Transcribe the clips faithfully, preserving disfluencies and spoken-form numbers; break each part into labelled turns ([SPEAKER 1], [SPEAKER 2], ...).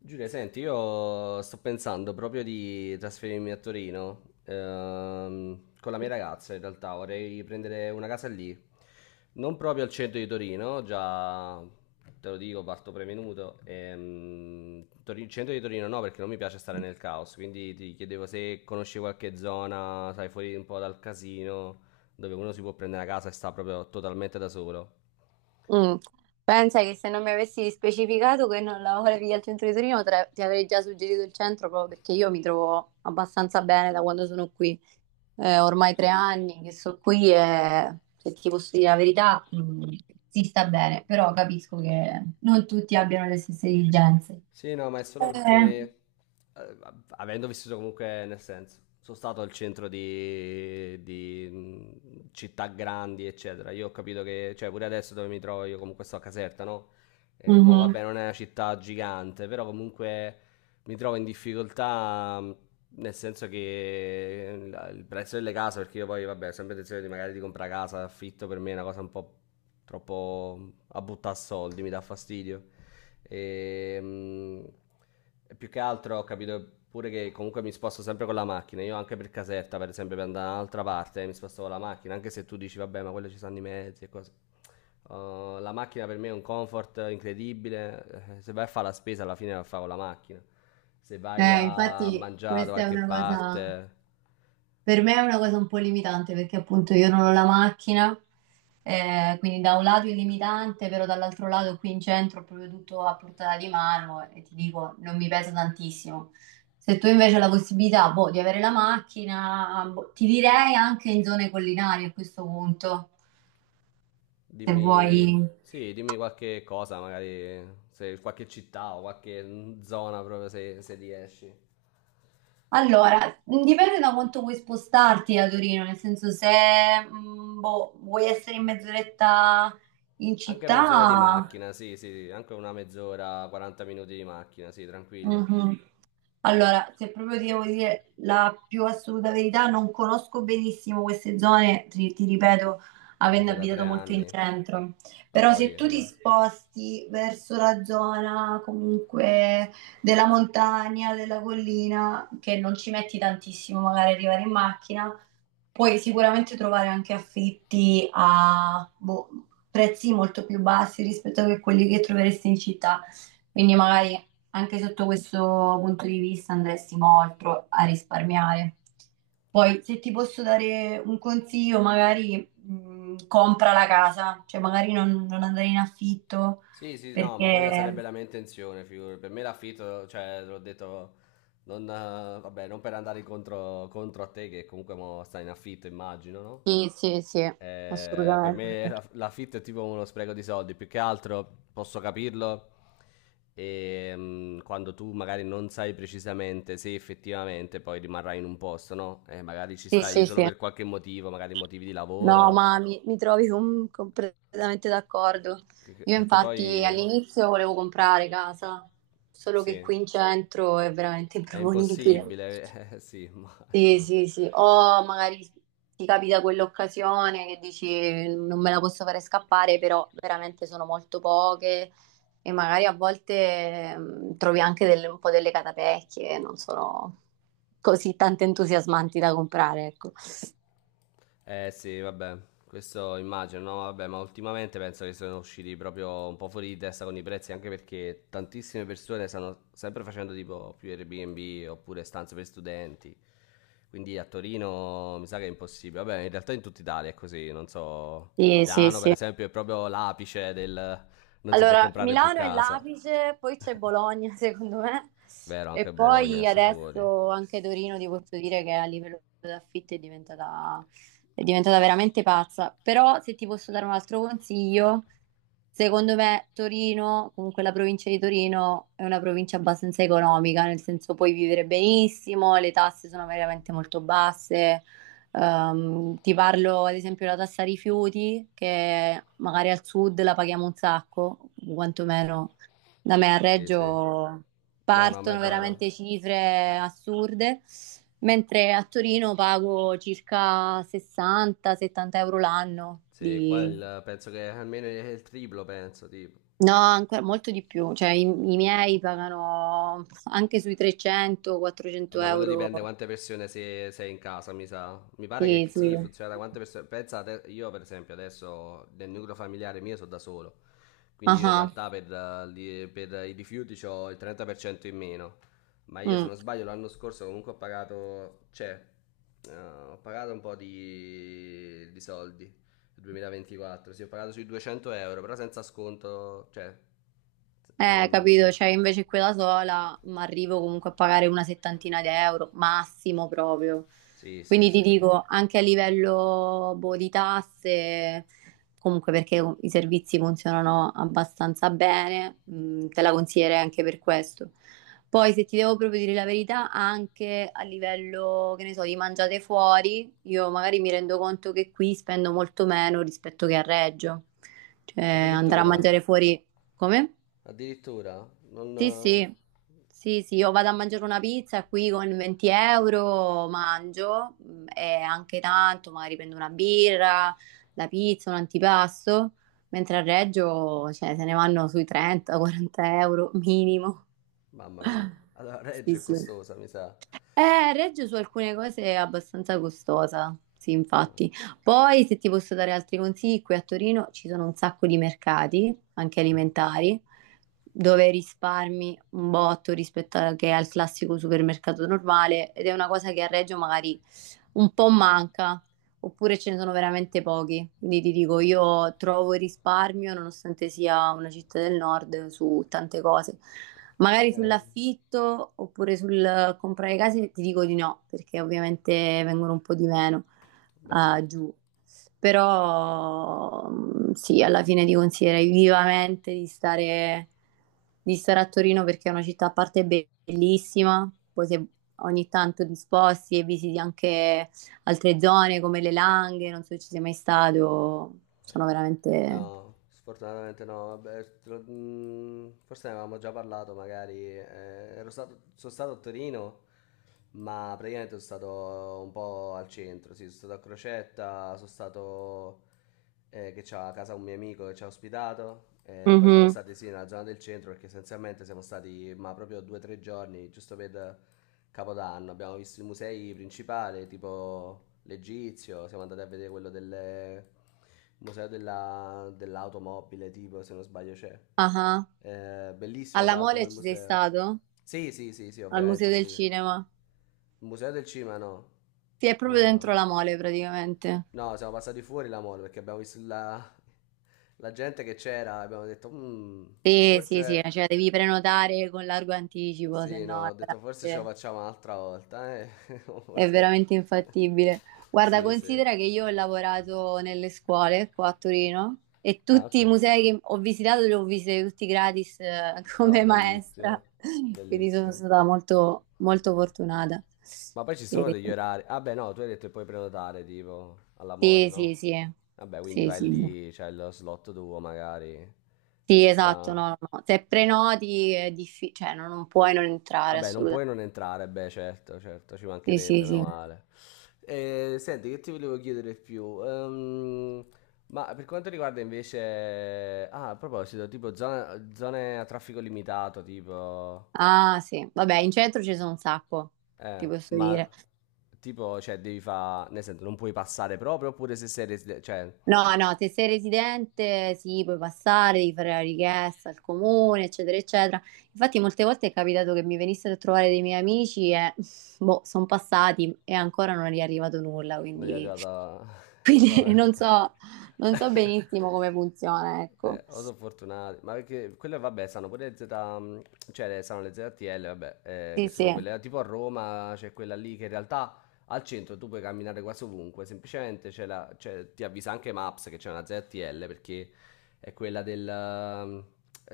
[SPEAKER 1] Giulia, senti, io sto pensando proprio di trasferirmi a Torino, ehm, con la mia ragazza in realtà, vorrei prendere una casa lì, non proprio al centro di Torino, già te lo dico, parto prevenuto, ehm, Tori- centro di Torino no perché non mi piace stare nel caos, quindi ti chiedevo se conosci qualche zona, sai, fuori un po' dal casino, dove uno si può prendere una casa e sta proprio totalmente da solo.
[SPEAKER 2] Mm. Pensa che se non mi avessi specificato che non lavoravi al centro di Torino, tra- ti avrei già suggerito il centro proprio perché io mi trovo abbastanza bene da quando sono qui. Eh, ormai tre anni che sono qui e se ti posso dire la verità, mm, si sta bene, però capisco che non tutti abbiano le stesse esigenze.
[SPEAKER 1] Sì, no, ma è solo
[SPEAKER 2] Eh,
[SPEAKER 1] perché, eh, avendo vissuto comunque, nel senso, sono stato al centro di, di, mh, città grandi, eccetera. Io ho capito che, cioè, pure adesso dove mi trovo, io comunque sto a Caserta, no? Eh, mo,
[SPEAKER 2] mhm.
[SPEAKER 1] vabbè, non è una città gigante, però comunque mi trovo in difficoltà, mh, nel senso che eh, la- il prezzo delle case, perché io poi, vabbè, ho sempre intenzione di magari di comprare casa, affitto, per me è una cosa un po' troppo a buttare soldi, mi dà fastidio. E, mm, e più che altro ho capito pure che comunque mi sposto sempre con la macchina. Io anche per Caserta, per esempio, per andare da un'altra parte mi sposto con la macchina, anche se tu dici vabbè, ma quello ci sono i mezzi e cose. Uh, la macchina per me è un comfort incredibile. Eh, Se vai a fare la spesa, alla fine la fai con la macchina. Se vai
[SPEAKER 2] Eh,
[SPEAKER 1] a
[SPEAKER 2] infatti
[SPEAKER 1] mangiare da
[SPEAKER 2] questa è
[SPEAKER 1] qualche
[SPEAKER 2] una cosa.
[SPEAKER 1] parte,
[SPEAKER 2] Per me è una cosa un po' limitante perché appunto io non ho la macchina, eh, quindi da un lato è limitante, però dall'altro lato qui in centro ho proprio tutto a portata di mano e ti dico, non mi pesa tantissimo. Se tu invece hai la possibilità, boh, di avere la macchina, boh, ti direi anche in zone collinari a questo punto, se vuoi.
[SPEAKER 1] dimmi, sì, dimmi qualche cosa, magari se qualche città o qualche mm, zona proprio se, se riesci.
[SPEAKER 2] Allora, mm, dipende da quanto vuoi spostarti da Torino, nel senso se mm, boh, vuoi essere in mezz'oretta in
[SPEAKER 1] Anche mezz'ora di
[SPEAKER 2] città.
[SPEAKER 1] macchina, sì, sì, sì, anche una mezz'ora, quaranta minuti di macchina, sì, tranquillo.
[SPEAKER 2] Mhm. Allora, se proprio ti devo dire la più assoluta verità, non conosco benissimo queste zone, ti, ti ripeto,
[SPEAKER 1] Vabbè,
[SPEAKER 2] avendo
[SPEAKER 1] sei da
[SPEAKER 2] abitato
[SPEAKER 1] tre
[SPEAKER 2] molto in
[SPEAKER 1] anni.
[SPEAKER 2] centro.
[SPEAKER 1] Ma
[SPEAKER 2] Però se
[SPEAKER 1] poi,
[SPEAKER 2] tu ti
[SPEAKER 1] vabbè.
[SPEAKER 2] sposti verso la zona comunque della montagna, della collina, che non ci metti tantissimo magari arrivare in macchina, puoi sicuramente trovare anche affitti a boh, prezzi molto più bassi rispetto a quelli che troveresti in città, quindi magari anche sotto questo punto di vista andresti molto a risparmiare. Poi, se ti posso dare un consiglio, magari mh, compra la casa, cioè magari non, non andare in affitto
[SPEAKER 1] Sì, sì, no, ma quella sarebbe
[SPEAKER 2] perché.
[SPEAKER 1] la mia intenzione, figurati. Per me l'affitto, cioè, l'ho detto, non, eh, vabbè, non per andare incontro, contro a te, che comunque mo stai in affitto, immagino, no?
[SPEAKER 2] Sì, sì, sì,
[SPEAKER 1] Eh, per
[SPEAKER 2] assolutamente.
[SPEAKER 1] me la- l'affitto è tipo uno spreco di soldi, più che altro posso capirlo e, mm, quando tu magari non sai precisamente se effettivamente poi rimarrai in un posto, no? Eh, magari ci
[SPEAKER 2] Sì,
[SPEAKER 1] stai
[SPEAKER 2] sì,
[SPEAKER 1] solo
[SPEAKER 2] sì.
[SPEAKER 1] per qualche motivo, magari motivi di
[SPEAKER 2] No,
[SPEAKER 1] lavoro,
[SPEAKER 2] ma mi, mi trovi com- completamente d'accordo.
[SPEAKER 1] che- che-
[SPEAKER 2] Io
[SPEAKER 1] perché
[SPEAKER 2] infatti
[SPEAKER 1] poi...
[SPEAKER 2] all'inizio volevo comprare casa, solo che
[SPEAKER 1] Sì.
[SPEAKER 2] qui in centro è veramente
[SPEAKER 1] È
[SPEAKER 2] improponibile.
[SPEAKER 1] impossibile, eh, sì,
[SPEAKER 2] Sì,
[SPEAKER 1] immagino.
[SPEAKER 2] sì, sì. O magari ti capita quell'occasione che dici non me la posso fare scappare, però veramente sono molto poche e magari a volte mh, trovi anche delle- un po' delle catapecchie, non sono così tanto entusiasmanti da comprare, ecco.
[SPEAKER 1] Eh sì, vabbè, questo immagino, no? Vabbè, ma ultimamente penso che sono usciti proprio un po' fuori di testa con i prezzi, anche perché tantissime persone stanno sempre facendo tipo più Airbnb oppure stanze per studenti. Quindi a Torino mi sa che è impossibile. Vabbè, in realtà in tutta Italia è così, non so.
[SPEAKER 2] Sì, sì,
[SPEAKER 1] Milano, per
[SPEAKER 2] sì.
[SPEAKER 1] esempio, è proprio l'apice del non si può
[SPEAKER 2] Allora,
[SPEAKER 1] comprare più
[SPEAKER 2] Milano e
[SPEAKER 1] casa.
[SPEAKER 2] l'Apice, poi c'è Bologna, secondo me,
[SPEAKER 1] Vero,
[SPEAKER 2] e
[SPEAKER 1] anche Bologna
[SPEAKER 2] poi
[SPEAKER 1] sta fuori.
[SPEAKER 2] adesso anche Torino ti posso dire che a livello di affitti è diventata, è diventata veramente pazza. Però se ti posso dare un altro consiglio, secondo me Torino, comunque la provincia di Torino, è una provincia abbastanza economica, nel senso puoi vivere benissimo, le tasse sono veramente molto basse. Ehm, ti parlo ad esempio della tassa rifiuti, che magari al sud la paghiamo un sacco, quantomeno da me a
[SPEAKER 1] Sì, sì.
[SPEAKER 2] Reggio
[SPEAKER 1] No, no, ma è
[SPEAKER 2] partono
[SPEAKER 1] vero.
[SPEAKER 2] veramente cifre assurde, mentre a Torino pago circa sessanta-settanta euro l'anno
[SPEAKER 1] Sì, qua
[SPEAKER 2] di.
[SPEAKER 1] il- penso che almeno il triplo, penso, tipo.
[SPEAKER 2] No, ancora molto di più, cioè i, i miei pagano anche sui trecento-400
[SPEAKER 1] Vabbè, quello
[SPEAKER 2] euro.
[SPEAKER 1] dipende quante persone sei, sei, in casa, mi sa. Mi pare che
[SPEAKER 2] Sì,
[SPEAKER 1] sì,
[SPEAKER 2] sì.
[SPEAKER 1] funziona da quante persone. Pensate, io per esempio adesso nel nucleo familiare mio sono da solo, quindi
[SPEAKER 2] Ah,
[SPEAKER 1] io in
[SPEAKER 2] ah.
[SPEAKER 1] realtà per, eh, li- per i rifiuti ho il trenta per cento in meno. Ma io se
[SPEAKER 2] Mm.
[SPEAKER 1] non sbaglio l'anno scorso comunque ho pagato, cioè, eh, ho pagato un po' di, di soldi, il duemilaventiquattro, sì, ho pagato sui duecento euro, però senza sconto, cioè...
[SPEAKER 2] Eh,
[SPEAKER 1] Mm,
[SPEAKER 2] capito, cioè invece quella sola ma arrivo comunque a pagare una settantina di euro, massimo proprio.
[SPEAKER 1] sì, sì,
[SPEAKER 2] Quindi ti
[SPEAKER 1] sì.
[SPEAKER 2] dico, anche a livello boh, di tasse, comunque perché i servizi funzionano abbastanza bene, mh, te la consiglierei anche per questo. Poi se ti devo proprio dire la verità, anche a livello, che ne so, di mangiate fuori, io magari mi rendo conto che qui spendo molto meno rispetto che a Reggio. Cioè andare a
[SPEAKER 1] Addirittura?
[SPEAKER 2] mangiare fuori come?
[SPEAKER 1] Addirittura? Non...
[SPEAKER 2] Sì,
[SPEAKER 1] eh,
[SPEAKER 2] sì, sì, sì, io vado a mangiare una pizza qui con venti euro, mangio mh, e anche tanto, magari prendo una birra, la pizza, un antipasto, mentre a Reggio, cioè, se ne vanno sui trenta-quaranta euro minimo.
[SPEAKER 1] Mamma mia. Allora,
[SPEAKER 2] Sì,
[SPEAKER 1] Reggio è
[SPEAKER 2] sì.
[SPEAKER 1] costosa, mi sa.
[SPEAKER 2] Eh, Reggio su alcune cose è abbastanza costosa, sì, infatti.
[SPEAKER 1] No.
[SPEAKER 2] Poi, se ti posso dare altri consigli, qui a Torino ci sono un sacco di mercati, anche alimentari, dove risparmi un botto rispetto a- che al classico supermercato normale ed è una cosa che a Reggio magari un po' manca oppure ce ne sono veramente pochi. Quindi ti dico, io trovo il risparmio, nonostante sia una città del nord, su tante cose. Magari
[SPEAKER 1] Eh,
[SPEAKER 2] sull'affitto oppure sul comprare case ti dico di no, perché ovviamente vengono un po' di meno
[SPEAKER 1] beh,
[SPEAKER 2] ah,
[SPEAKER 1] certo.
[SPEAKER 2] giù. Però mm, sì, alla fine ti consiglierei vivamente di stare, di stare a Torino perché è una città a parte bellissima, poi se ogni tanto disposti e visiti anche altre zone come le Langhe, non so se ci sei mai stato, sono veramente.
[SPEAKER 1] No, sfortunatamente no. Vabbè, te lo- mm, forse ne avevamo già parlato, magari. Eh, ero stato, sono stato a Torino, ma praticamente sono stato un po' al centro. Sì, sono stato a Crocetta, sono stato eh, che c'ha a casa un mio amico che ci ha ospitato. Eh, poi siamo
[SPEAKER 2] Mhm.
[SPEAKER 1] stati sì nella zona del centro perché essenzialmente siamo stati ma proprio due o tre giorni, giusto per Capodanno. Abbiamo visto i musei principali, tipo l'Egizio, siamo andati a vedere quello delle museo della- dell'automobile, tipo, se non sbaglio c'è.
[SPEAKER 2] Ah,
[SPEAKER 1] Eh, bellissimo, tra
[SPEAKER 2] alla
[SPEAKER 1] l'altro,
[SPEAKER 2] Mole
[SPEAKER 1] quel
[SPEAKER 2] ci sei
[SPEAKER 1] museo.
[SPEAKER 2] stato?
[SPEAKER 1] Sì, sì, sì, sì,
[SPEAKER 2] Al Museo
[SPEAKER 1] ovviamente
[SPEAKER 2] del
[SPEAKER 1] sì.
[SPEAKER 2] Cinema?
[SPEAKER 1] Il museo del cinema no.
[SPEAKER 2] Sì, è proprio
[SPEAKER 1] No,
[SPEAKER 2] dentro
[SPEAKER 1] no.
[SPEAKER 2] la Mole praticamente.
[SPEAKER 1] No, siamo passati fuori la mall perché abbiamo visto la, la gente che c'era e abbiamo detto, "Mm,
[SPEAKER 2] Sì, sì, sì,
[SPEAKER 1] forse...
[SPEAKER 2] cioè devi prenotare con largo anticipo, se
[SPEAKER 1] Sì, no,
[SPEAKER 2] no è
[SPEAKER 1] ho detto forse ce lo
[SPEAKER 2] veramente-
[SPEAKER 1] facciamo un'altra volta, eh. O
[SPEAKER 2] è
[SPEAKER 1] forse...
[SPEAKER 2] veramente infattibile. Guarda,
[SPEAKER 1] Sì, sì.
[SPEAKER 2] considera che io ho lavorato nelle scuole qua a Torino e
[SPEAKER 1] Ah,
[SPEAKER 2] tutti
[SPEAKER 1] ok.
[SPEAKER 2] i musei che ho visitato li ho visitati tutti gratis eh,
[SPEAKER 1] Ah,
[SPEAKER 2] come
[SPEAKER 1] bellissimo.
[SPEAKER 2] maestra, quindi sono
[SPEAKER 1] Bellissimo.
[SPEAKER 2] stata molto, molto fortunata.
[SPEAKER 1] Ma poi ci sono
[SPEAKER 2] E-
[SPEAKER 1] degli orari. Ah beh, no, tu hai detto che puoi prenotare tipo alla Mole,
[SPEAKER 2] Sì, sì,
[SPEAKER 1] no?
[SPEAKER 2] sì,
[SPEAKER 1] Vabbè, quindi
[SPEAKER 2] sì,
[SPEAKER 1] vai
[SPEAKER 2] sì, sì.
[SPEAKER 1] lì, c'è lo slot tuo magari.
[SPEAKER 2] Sì,
[SPEAKER 1] Ci
[SPEAKER 2] esatto,
[SPEAKER 1] sta.
[SPEAKER 2] no, no, no. Se prenoti è difficile, cioè no, non puoi non entrare
[SPEAKER 1] Vabbè, non puoi
[SPEAKER 2] assolutamente.
[SPEAKER 1] non entrare, beh, certo, certo, ci
[SPEAKER 2] Sì,
[SPEAKER 1] mancherebbe,
[SPEAKER 2] sì,
[SPEAKER 1] meno
[SPEAKER 2] sì.
[SPEAKER 1] male. Eh, senti, che ti volevo chiedere di più? Ehm, ma per quanto riguarda invece... Ah, a proposito, tipo zona- zone a traffico limitato, tipo...
[SPEAKER 2] Ah, sì. Vabbè, in centro ci sono un sacco, ti
[SPEAKER 1] Eh,
[SPEAKER 2] posso dire.
[SPEAKER 1] ma tipo, cioè, devi fare... Nel senso, non puoi passare proprio, oppure se sei... resi- Cioè,
[SPEAKER 2] No, no, se sei residente sì, puoi passare, devi fare la richiesta al comune, eccetera, eccetera. Infatti molte volte è capitato che mi venissero a trovare dei miei amici e boh, sono passati e ancora non è arrivato nulla,
[SPEAKER 1] Noi è
[SPEAKER 2] quindi,
[SPEAKER 1] arrivata...
[SPEAKER 2] quindi
[SPEAKER 1] Vabbè.
[SPEAKER 2] non so, non so benissimo come funziona,
[SPEAKER 1] Eh,
[SPEAKER 2] ecco.
[SPEAKER 1] o sono fortunati, ma perché quelle vabbè sanno pure le Z, mm, cioè sanno le Z T L, vabbè, eh, che
[SPEAKER 2] Sì,
[SPEAKER 1] sono
[SPEAKER 2] sì.
[SPEAKER 1] quelle tipo a Roma c'è quella lì che in realtà al centro tu puoi camminare quasi ovunque, semplicemente c'è la, cioè, ti avvisa anche Maps che c'è una Z T L perché è quella del, ehm,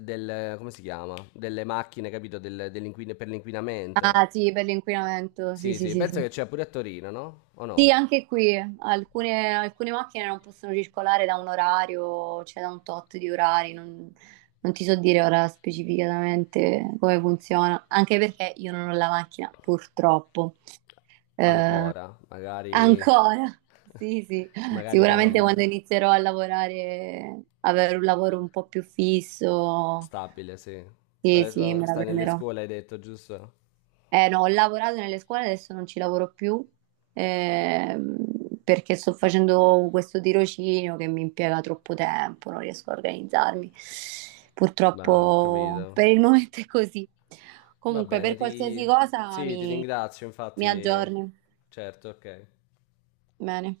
[SPEAKER 1] del- come si chiama? Delle macchine, capito? Del- dell'inquin- per l'inquinamento.
[SPEAKER 2] Ah, sì, per l'inquinamento, sì,
[SPEAKER 1] Sì,
[SPEAKER 2] sì,
[SPEAKER 1] sì,
[SPEAKER 2] sì,
[SPEAKER 1] penso
[SPEAKER 2] sì.
[SPEAKER 1] che c'è pure a Torino, no? O no?
[SPEAKER 2] Sì, anche qui alcune, alcune macchine non possono circolare da un orario, cioè da un tot di orari, non, non ti so dire ora specificatamente come funziona, anche perché io non ho la macchina, purtroppo. Eh,
[SPEAKER 1] Ancora, magari,
[SPEAKER 2] Ancora, sì, sì,
[SPEAKER 1] magari
[SPEAKER 2] sicuramente
[SPEAKER 1] cambia.
[SPEAKER 2] quando inizierò a lavorare, avere un lavoro un po' più fisso,
[SPEAKER 1] Stabile, sì. Tu hai
[SPEAKER 2] sì, sì,
[SPEAKER 1] detto,
[SPEAKER 2] me la
[SPEAKER 1] stai nelle
[SPEAKER 2] prenderò.
[SPEAKER 1] scuole, hai detto, giusto?
[SPEAKER 2] Eh no, ho lavorato nelle scuole, adesso non ci lavoro più ehm, perché sto facendo questo tirocinio che mi impiega troppo tempo, non riesco a organizzarmi.
[SPEAKER 1] Ma ho
[SPEAKER 2] Purtroppo
[SPEAKER 1] capito.
[SPEAKER 2] per il momento è così.
[SPEAKER 1] Va
[SPEAKER 2] Comunque,
[SPEAKER 1] bene,
[SPEAKER 2] per
[SPEAKER 1] ti...
[SPEAKER 2] qualsiasi cosa
[SPEAKER 1] Sì, ti
[SPEAKER 2] mi,
[SPEAKER 1] ringrazio,
[SPEAKER 2] mi
[SPEAKER 1] infatti.
[SPEAKER 2] aggiorni.
[SPEAKER 1] Certo, ok.
[SPEAKER 2] Bene.